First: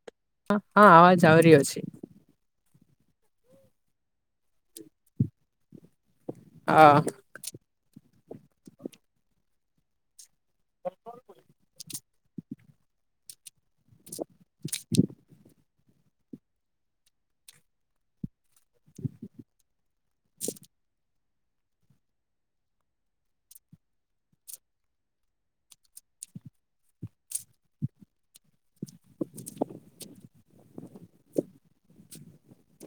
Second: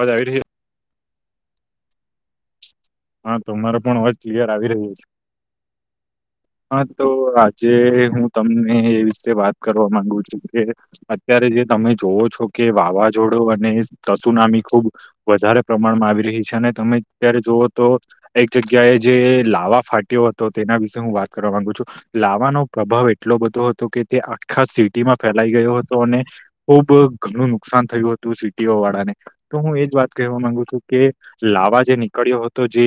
અવાજ આવી રહ્યો હ હા અવાજ આવ રહ્યો છે હા તો મારો પણ અવાજ ક્લિયર આવી રહ્યું છે હા તો આજે હું તમને એ વિશે વાત કરવા માંગુ છું અત્યારે જે તમે જોવો છો કે વાવાઝોડું અને અને તસુનામી ખુબ વધારે પ્રમાણમાં આવી રહી છે અને તમે અત્યારે જુવઓ તો એક જગ્યાએ જે લાવા ફાટ્યો હતો તેના વિશે હું વાત કરવા માંગુ છું લાવાનો પ્રભાવ એટલો બધો હતો કે તે આખા સિટીમાં ફેલાઈ ગયો હતો અને ખુબ ઘણું નુકસાન થયું હતું સિટીઓ વાળા ને તો હું એજ વાત કહેવા માંગુ છું કે લાવા જે નીકળ્યો હતો જે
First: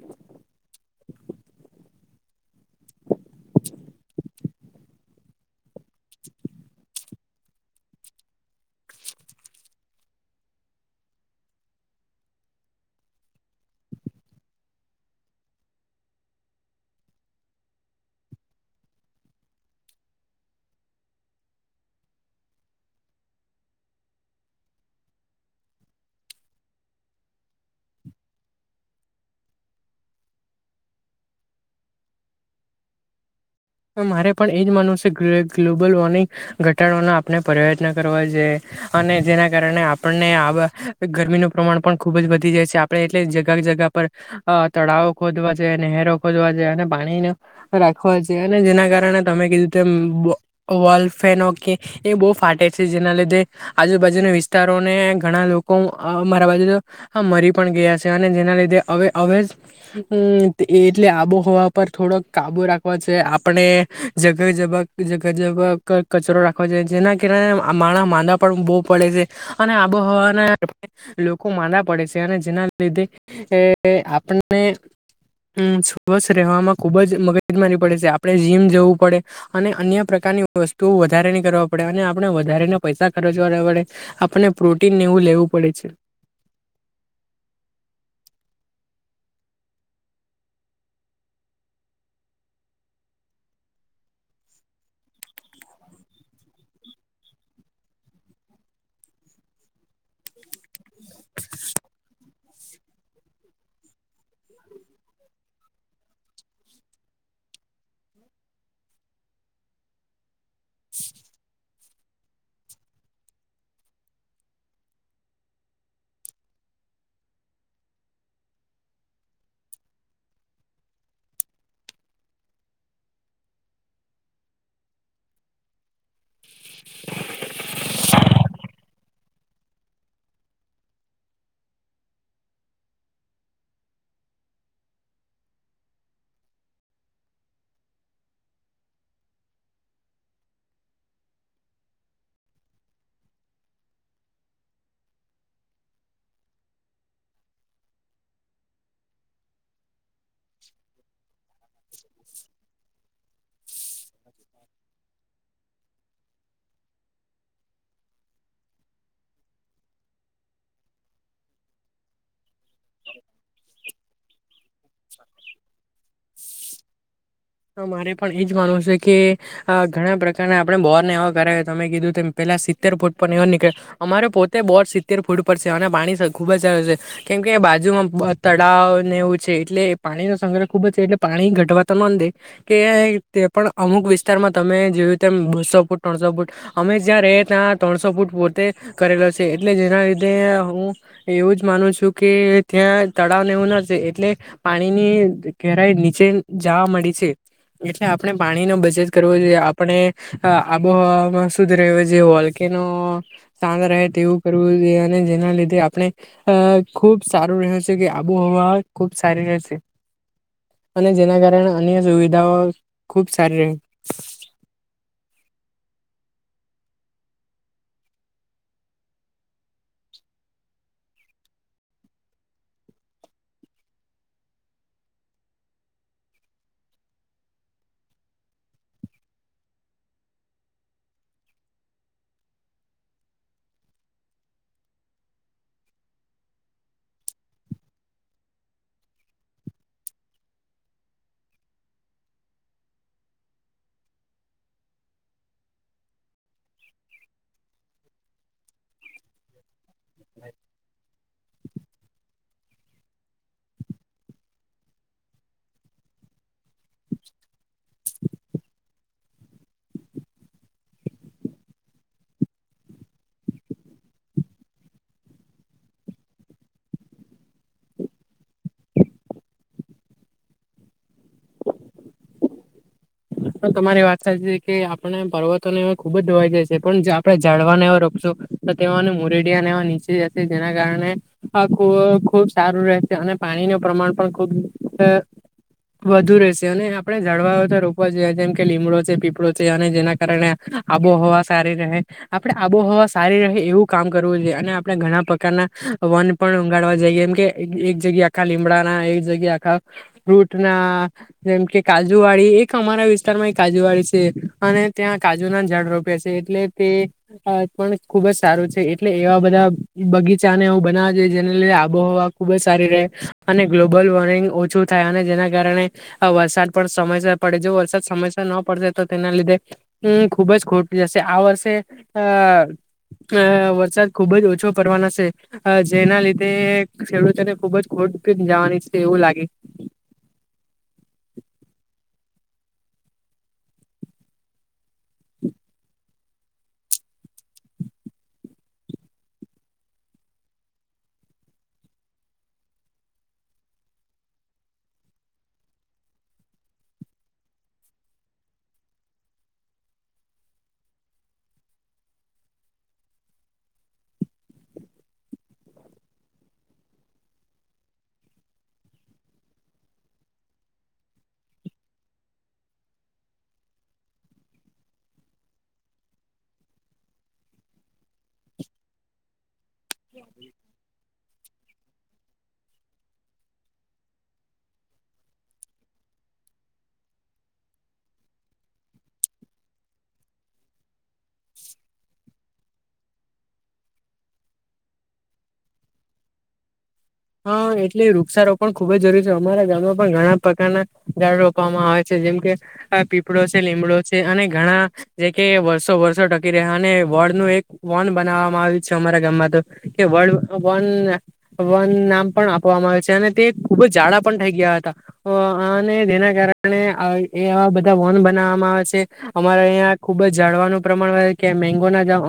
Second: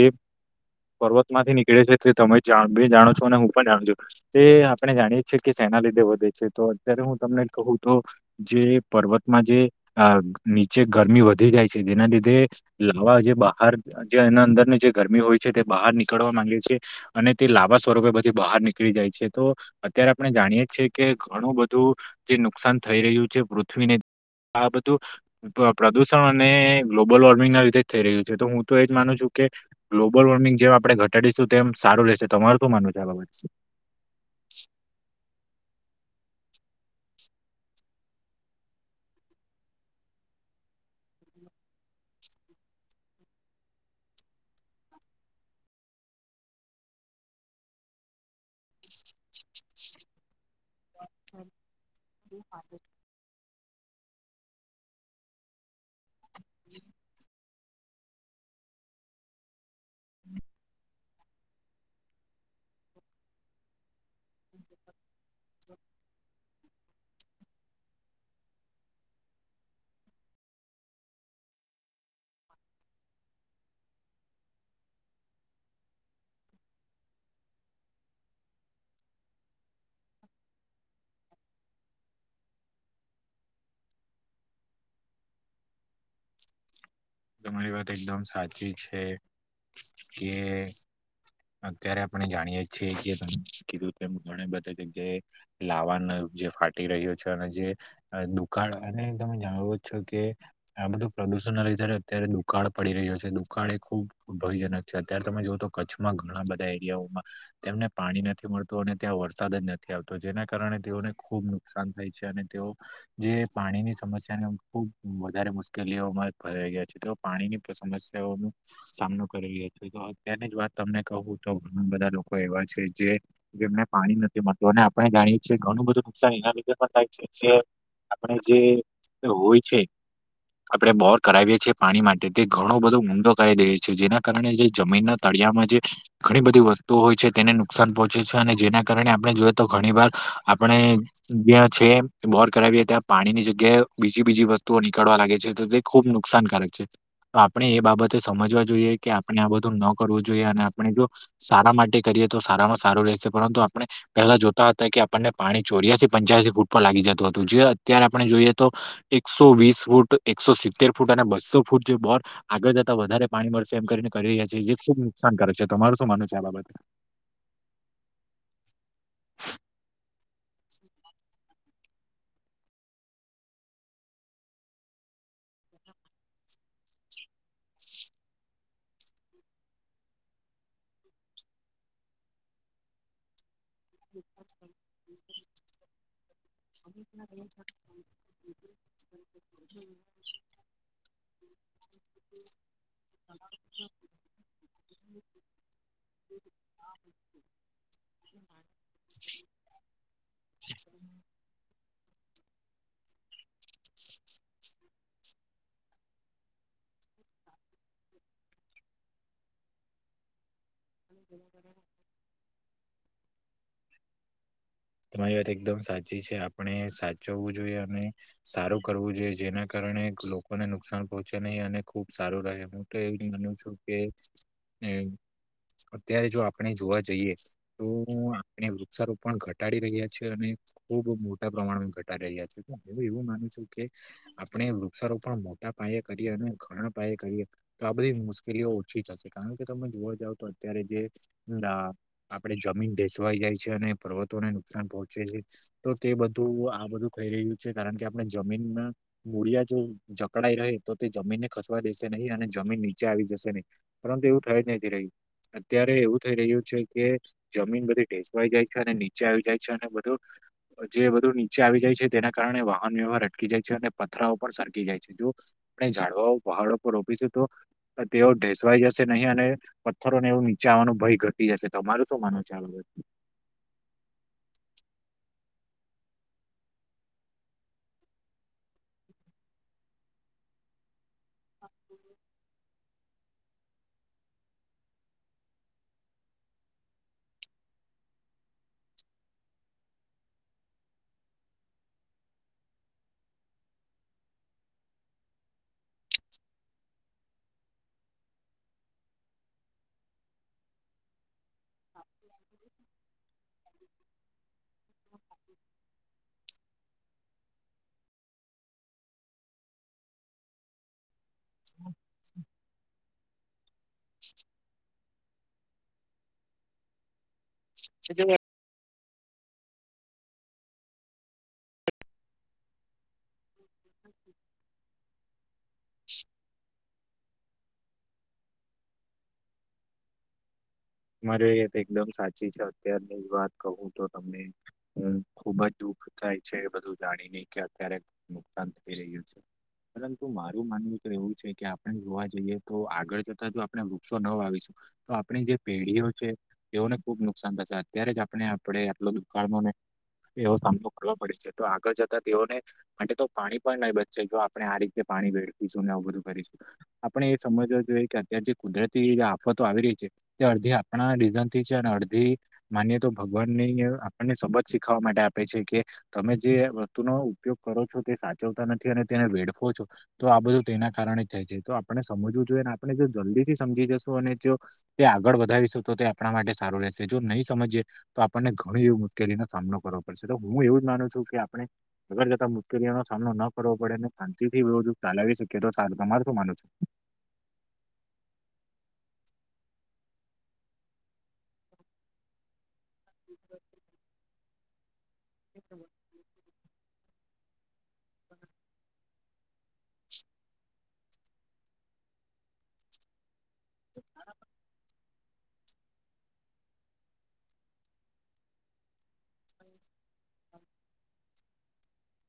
પર્વત માંથી નીકળે છે તમે બે જાણો છો અને હું પણ જાણું છું તે આપણે જાણીએ છીએ કે એના લીધે વધે છે તો અત્યારે હું તમને કહું તો જે પર્વતમાં જે નીચે ગરમી વધી જાય છે જેના લીધે લવા જે બહાર જે એના અંદર જે ગરમી હોય છે તે બહાર નીકળવા માંગે છે અને તે લાંબા સ્વરૂપે બધી બહાર નીકળી જાય છે તો અત્યારે આપણે જાણીએ છીએ કે ઘણું બધું જે નુકસાન થઈ રહ્યું છે પૃથ્વીને આ બધું પ્રદુષણ અને ગ્લોબલ વોર્મિંગ ના લીધે જ થઈ રહ્યું છે તો હું તો એજ માનું છું કે ગ્લોબલ વોર્મિંગ જેમ આપડણે ઘટાડીશું તેમમ સારું રહેશે તમાર શું માનવ છે આ બાબત મારે પણ એ જ માનવું છે કે ગ્લોબલ વોર્મિંગ ઘટાડવાનો આપણે પ્રયત્ન કરવા જોઈ અને જેના કારણે આપણને આ બ ગરમીનું પ્રમાણ પણ ખુબ જ વધી જાય છે આપણે એટલે જગાવી. જગા પર અ તળાવો ખોદવા છે નહેરો ખોદવા છે અને પાણીને રાખવા છે. તેઅને જેના કારણે તમે કીધું તમ બો. વોલ ફેન ઓ કે એ બહુ ફાટે છે જેના લીધે. આજુબાજુના વિસ્તારોને ઘણા લોકો આ મારા બાજુ જો આ મરી. પણ ગયા છે અને જેના લીધેવે અવે અવે જ હું ટીઈ. એટલે આબોહવા પર થોડોક કાબુ રાખવા છે આપણે. જગહ જબાગ જગ જબાગ ક કચરો રાખ જેના કારણે મા માંદા પણ બહુ પડે છે અને આબોહવાના લોકો. માદાપડે છે અને જેના લીધે એ એઆપને. હમ બસ રહેવામાં ખુબ જ મગર. પોત માની પડે આપણે જીમ જવું પડે અને અન્ય પ્રકારની વસ્તુ વધારે ની કરવા પડે અને આપણે. વધારે ના પૈસા ખર્ચવા નાપડે આપને પ્રોટીનને એવું લેવું પડે છે. તમારી વાત એકદમ સાચી છે કે. અત્યારે આપણે જાણીયે છીએ કે કીધું ઘણા બધા જગ્યાએ લાવવાનું. જે ફાટી રહ્યો છે અને જે દુકાળ અને તમે જાણો છો કે આ બધું.. દૂષણ લાગી્યારે. અત્યારે દુકાળ પડી રહ્યો છે દુકાળ એ ખુબ ભયજનક છે અત્યારે તમે જો તો કચ્છમાં ઘણા બધા એરિયાઓ. તેમા તેમને પાણી નથી મળતું અને ત્યાં વરસાદ જ નથી આવતો જેના કારણે તેઓને ખુબ નુકસાન થાય. જયારે તેઓ જે પાણીની સમસ્યાને ખુબ વધારે મુશ્કેલીઓમાં ભરાઈ ગયા છે. તોપાણીની સમસ્યાઓ ન સામનો કરેલી છે તો અત્યની જ વાત તમને કહું તો. બધા લોકો એવા છે જે જેમને પાણી નથી મળતું અને આપણે જાણીએ છીએ ઘણું બધું નુકસાન એના લીધે પણ. આપણા જીજીય આપણે જે હોય છે આપણેે બોર કરાવીએ છેએ. પાણી માટે તે ઘણો બધો ઊંડો કરી દે છે જેના કારણે જે જમીનના તળિયામાં જે ઘણી બધી વસ્તુ. તોહોય છે તેને નુકસાન પહોંચે છે અને જેના કારણે આપણે જોઈએ તો ઘણી વાર આપણે જે. છે બોર કરાવીએ ત્યાં પાણી ની જગ્યાએ બીજી બીજી વસ્તુઓ નીકળવા લાગે છે તો તે ખુબ નુકસાનકારક. આપણે એ બાબતે સમજવા જોઈએ કે આપણે આ બધું ન. કરવો જોઈએ અને આપણે જો સારા માટે કરીએ તો સારામાં સારું રહેશે પરંતુ આપણે પહેલા જોતા હતા કે. આપણને પાણી ચોર્યા છે. પંચ્યાસી ફૂટ પર લાગી જતુ હતુ જે અત્યારે આપણે જોઈએ તો એકસો વીસ ફૂટ એકસો સિત્તેર ફૂટ. અને બસ્સો ફૂટ જે બોર આગળ જતા વધારે પાણી મળશે એમ કરીને કરી રહ્યા છેએ જે જે. શુ જ નુકસાન કરે છે તો તમારું શું માનવુ છે આ બાબતે. હ મારે પણ એજ માનવું છે કે આ ઘણા પ્રકાર આપણે બોર્ ને એવવા કરાવે તમે કીધું ત પેલા સિત્તેર ફૂટ પણ એ નીકળે અમારે પોતે બોર સિત્તેર ફૂટ અને પાણી ખુબ જ આવે છે કેમ કે બાજુમાં તળાવને એવું છે. એટલે પાણી નો સંગ્રહ ખુબ જ છે એટલે પાણી ઘટવા તમને દે કે પણ અમુક વિસ્તારમાં તમે જોયું તેમ બસો ફૂટ ત્રણસો ફૂટ અમે જ્યાં ર ત્યાં ત્રણસો ફૂટ પોહોઈ. તે કરેલો છે એટલે જેના લીધે હું એવું જ માનું છું કે ત્યાં તળાવને. તયોના સે એટલે પાણીની ઘેરાઈ નીચે જવા મળી છે એટલે આપણે પાણી. ચેચ કરવો છે આપણે અ આબોહમાં સુદધ રહે છેએ હોલકીનો. શાંદ રહે તેવું કરવુંએ. જે જેના લીધે આપણે અ ખુબ સારું રહ્યું છે કે આબોહવા ખુબ છે. છે અને જેના કારણે અન્ય સુવિધાઓ. ખૂબ સારું ર. તમારી વાત એકદમ સાચી છે આપણે સાચવવું જોઈએ અને સારું કરવું જોઈએ જેના કારણે. આપણે સઉ લોકોને નુકસાન પહોંચે નહીં અને ખુબ સારું રહે હું તો એ માનું છું કે. અત્યારે જો આપણે જોવા જઈએ તો આપણે વૃક્ષારોપણ ઘટ. ઘટાડી રહ્યા છે અને ખુબ મોટા પ્રમાણ ઘટાડી રહ્યા છે હું એવું માનું છું કે. તે અ વૃક્ષારો પણ મોટા પાયે કરીએ અને ઘરણ પાયે કરીએ તો આ બધી મુશ્કેલીઓ ઓછી થશે કારણ. તમે જોવા જાવ તો અત્યારે જે આપડે જમીન બેસવાઈ જાય છે અને પર્વત. તો ને નુકસાન પહોંચે છે તો તે બધું આ બધું કઈ રહ્યું છે કારણ કે આપણે જમીનમાં. મુુળિયા જો જકડાય રહે તો તે જમીનને. ખચવા દેશે નહીં અને જમીન નીચે આવી જશે નહીં પરંતુ એવું થઈ જ નથી રહ્યું અત્યારે એવું થઈ રહ્યું કે જમીન બધી ઠસવાઈ જાય છે અને આવી જાય છે અને બું જે બધું નીચે આવી જાય છે તેના કારણે વાહન વ્યવહાર અટકી જાય છે અને થરા પણ સરકી જાય છે જો આપ ઝડવાઓ પહાડ પર રોપીશું તો તેઓ ઢેસવાઈ જશે નહીં અને પથરો ને એવું નીચાવાનો ભય ઘટી જશે તમાર શું માનો ચાલ? [inaudible] તો તમારી વાત સાચી છે કે આપડણે પર્વતો ને એ ખુબ જ દોવાઈ જાય છે પણ આપડણે જાડવાને એવા રોપસુ તો તેઓને મુરડિયાને એવા નીચે જશે જેના કારણે ખુબ સારું રહે અને પાણી ન પ્રમાણ પણ ખુબ વધુ રહેશે અને આપણે જળવા રો જેમ કે લીમડો છે પીપળો છે અને જેના કારણે આબોહવા સારી રહે આપણે આબોહવા સારી રહે એવું કામ કરવું જોઈએ અને આપણે ઘણા પ્રકારના વન પણ ઉગાડવા જઈએમ કે એક જગ્યા આખા લીમડા ના એક જગ્યા આખા ફ્રૂટ ના જેમ કે કાજુવાળી એક અમારા વિસ્તાર માં એ કાજુવાળી છે અને ત્યાં કાજુ ના જડ રોપે છે એટલે તે પણ ખુબ જ સારું છે એટલે એવા બધા બગીચા ને હું બનાવ જેને લઈ આબોહવા ખુબ જ સારી ર અને ગ્લોબલ વોર્મિંગ ઓછું થાય અને જેના કારણે આ વરસાદ પણ સમયસર પડે જો વરસાદ સમસ્યા ન પડશે તો તેના લીધે ખુબ જ ખોટી જશે આ વર્ષે અ અ વરસાદ ખુબ જ ઓછો પડવાના છે, જેના લીધે ખેડૂત તેને ખુબ જ ખોટ જવાની છે, એવું લાગે મારે એ એકદમ સાચી છે, અત્યારની એ વાત કું તો તમને હું ખુબ જ દુઃખ થાય છે બધું જાણીને કે અત્યારે નુકસાન થઈ રહ્યું છે. પરંતુ મારું માનવું એક એવું છે કે આપણે જોવા જઈએ તો આગળ જતા જો આપણે વૃક્ષો ન વાવી શકીએ. તો આપણે જે પેઢીઓ છે, તેઓને ખુબ નુકસાન થશે અત્યારે જ આપણે આપણે આટલો દુકાળને એવો સામનો કરવો પડે છે તો આગળ જતા તેઓને માટે તો પાણી પણ નહી બચશે જો આપણે આ રીતે પાણી વેડફીશું ને આવું બધું કરીશું આપણે એ સમજવું જોઈએ કે અત્યારે જે કુદરતી આફતો આવી રહી છે. તે અડધી આપણા રીઝન થી છે અને અડધી માનીએ તો ભગવાન ની આપણને સબત શીખવા માટે કે તમે જે વસ્તુ નો ઉપયોગ કરો છો તે સાચવતા નથી અને તેને વેડ ઓછો, તો આ બધું તેના કારણે થાય છે. તો આપણે સમજવું જોઈએ. ને આપણે જો જલ્દી થી સમજી જશું, અને જો તે આગળ વધારીશું તો તે આપણા માટે સારું રહેશે, જો નઈ સમજીએ તો આપણને ઘણી એવી મુશ્કેલીનો સામનો કર કરવા પડશે. તો હું એવું જ માનું છું કે, આપણે અગર જતા નો સામનો ન કરવો પડે ને શાંતિ થીવ ચલાવી શકીએ તો સારુ તમારે શું માનો છે. હા, એટલે વૃક્ષારોપણ ખુબ જ જરૂરી છે, અમારા ગામમાં પણ ઘણા પ્રકારના ઝાળ રોપવામાં આવે છે. જેમ કે પીપળો છે, લીમડો છે, અને ઘણા જે કે વર્ષો વર્ષો ટકી રહ્યા અને વોર્ડ નું એક વોન બનાવવામાં આવ્યું છે, અમારા કે વડ વન વન નામ પણ આપવામાં આવે છે અને તે ખૂબ જ જાડા પણ થઇ ગયા હતા, અ અને જેના કારણે એ આવા બધા વોન બનાવવામાં આવે છે, અમારે અહં ખુબ જ જાડવાનું પ્રમાણ કે મેંગો ના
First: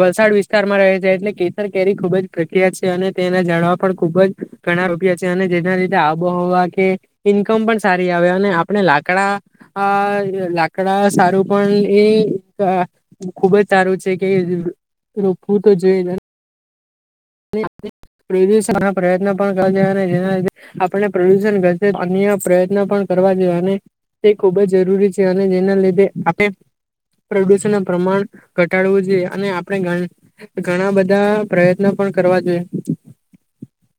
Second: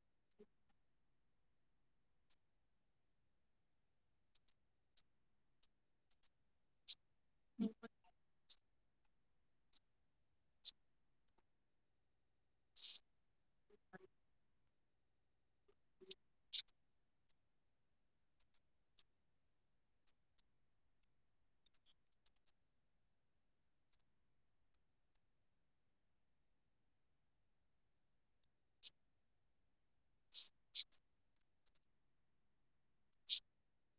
વલસાડ વિસ્તારમાં રહે છે એટલે કેસર કેરી ખુબ જ પ્રખ્યાત છે, અને તેના ઝાડવા પણ ખુબ જ ઘણા રૂપિયા છે, અને જેના લીધે આબોહવા કે ઈન્કમ પણ સારી આવે આપણે લાકડા અ લાકડા સારું પણ એ ખુબજ સારું છે, કે રોપવું તો જોઈએને [unintelligible] પ્રદષણ પ્રયત્ન પણ કર અને જેના લીધે આપને પ્રદુષણ ઘ અન્ય પ્રયત્ન પણ કરવા જોઈએ અને તે ખૂબ જ જરૂરી છે, અને જેના લીધે આપે પ્રદૂષણના પ્રમાણ ઘટાડવું જોઈએ. અને આપણે ઘણ-ઘણા બધા પ્રયત્નો પણ કરવા જોઈએ. [inaudible]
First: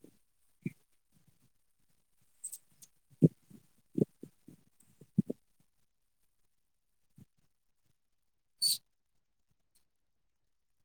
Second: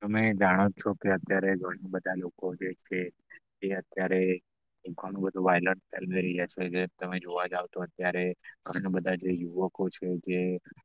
તમે જાણો છો કે અત્યારે ઘણા બધા લોકો જે છે, એ અત્યારે એ ઘણું બધું વાયલલ ફેલમેલિયા છે. જે તમે જોવા જાવ તો અત્યારે ઘણા બધા જે યુવ કો છે, જે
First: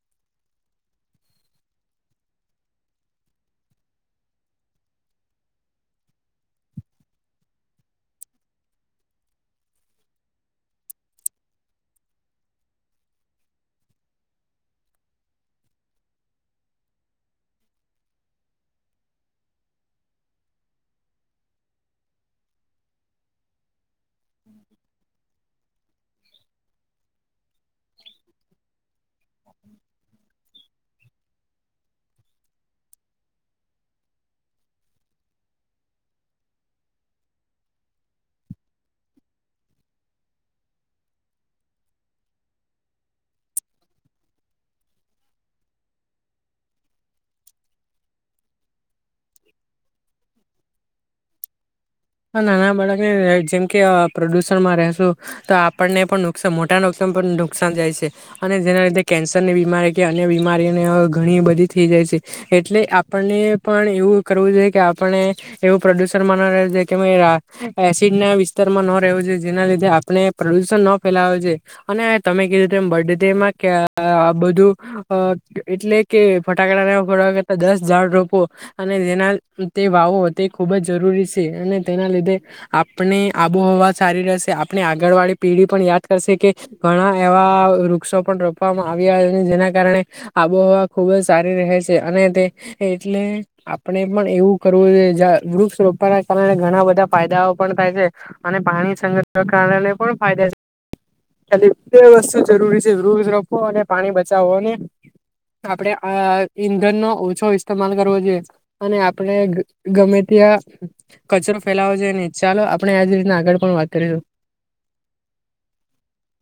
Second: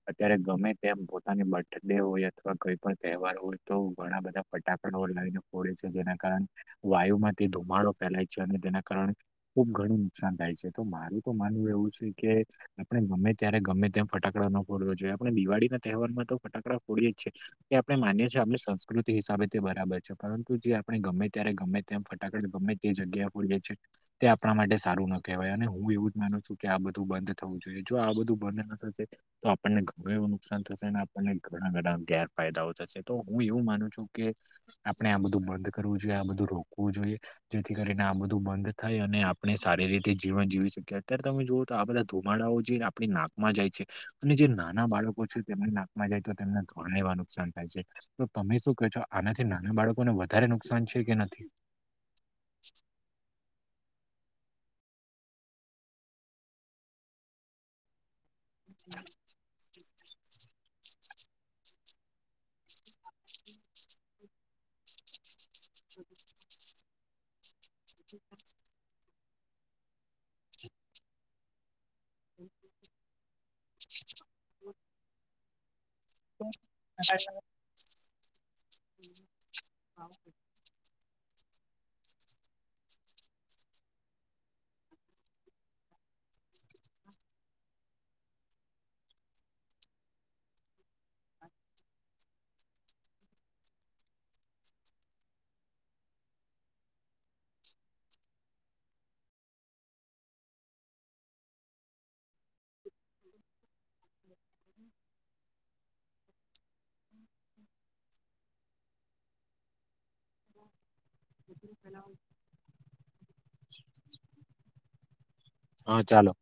અત્યારે ગમે તેમ પોતાની બર્થ ડે હોય અથવા કોઈ પણ તહેવાર હોય તો ઘણા બધા ફટાકડો લઈને ફોડે છે, જેના કારણે વાયુમાંથી ધુમાડો ફેલાય છે. અને તેના કારણે ખુબ ઘણું નુકસાન થાય છે. તો મારું તો માનવું એવું છે કે, આપણે ગમે ત્યારે ગમે તેમ ફટાકડા ન ફોડવા જોઈએ. આપણે દિવાળીના તહેવારમાં તો ફટાકડા ફોડી એજ છીએ. એ આપણે માનીએ જે આપની સંસ્કૃતિ હિસાબે તે બરાબર છે, પરંતુ જે આપણે ગમે ત્યારે ગમે તેમ ફટાકડ ગમે તે જગ્યા ફોડીએ છીએ. તે આપણા માટે સારું ન કહેવાય. અને હું એવું જ માનું છું કે, આ બધું બંધ થવું જોઈએ. જો આ બધું બંધ ન થશે તો આપણને ઘણું એવું નુકસાન થશે. શેન. આપણને ઘણા બધા ગેર ફાયદાઓ થશે. તો હું એવું માનું છું કે, આપણે આ બધું બંધ કરવું જોઈએ. આ બધું રોકવું જોઈએ. જેથી કરીને આ બધું બંધ થાય અને આપણે સારી રીતે જીવન જીવી શકીએ. અત્યાર તમે જુઓ તો આ બધા ધુમાડાઓ જીન આપણી નાકમાં જાય છે, અને જે નાના બાળકો છે તેમને નાકમાં જાય તો તેમને ઘણા એવા નુકસાન થાય છે. તો તમે શું કે છો? આનાથી નાના બાળકોને વધારે નુકસાન છે કે નથી? હન નાના બાળકને જેમ કે અ પ્રડુષણ તમારે શું? તો આપણને પણ નુકસાન મોટા નુકસાન પર નુકસાન જાય છે. અને જેના લીધે કેન્સરની બીમારી કે અન્ય બીમારી ઘણી બધી થઈ જાય છે. એટલે આપણને પણ એવું કરવું જોઈએ કે આપણે એવું પ્રદુષણ મનાવે છે કે મય આ, એસિડના વિસ્તારમાં નો [unintelligible] છે. જેના લીધે આપણે પ્રદુષણ ન ફેલાવે છે, અને તમે કીધું તેમ બર્થડેમાં ક્યા આ બધું અ-એટલે કે ફટાકડાને એવુ ફોડવા કરતા દસ ઝાડ રોપો. એ ઝેનાલ, તે વાવો તે ખૂબ જ જરૂરી છે. અને તેના લીધે આપણે આબોહવા સારી રહેશે. આપણે આગળ વાળી પેઢી પણ યાદ કરશે. કે કે ઘણા એવા વૃક્ષો પણ રોપવામાં આવ્યા, જેના કારણે આબોહવા ખુબ જ સારી રહે છે. અને તે એટલે આપણે પણ એવું કરવું જોઈએ. જ્યા વૃક્ષ રોપવાના કારણે ઘણા બધા ફાયદાઓ પણ થાય છે. અને પાણી સંગ્રહ કારણે પણ ફાયદા છે. ખાલી બે વસ્તુ જરૂરી છે, વૃક્ષ રોપો અને પાણી બચાવો અને આપણેે આ ઈંધનનો ઓછો ઇસ્તેમાલ કરવો જોઈએ અને આપણે ગ ગમે ત્યાં કચરો ફેલાવો જોઈએ નહી ચાલો આપણે આજ રીતના આગળ પણ વાત કરીશું. હા ચાલો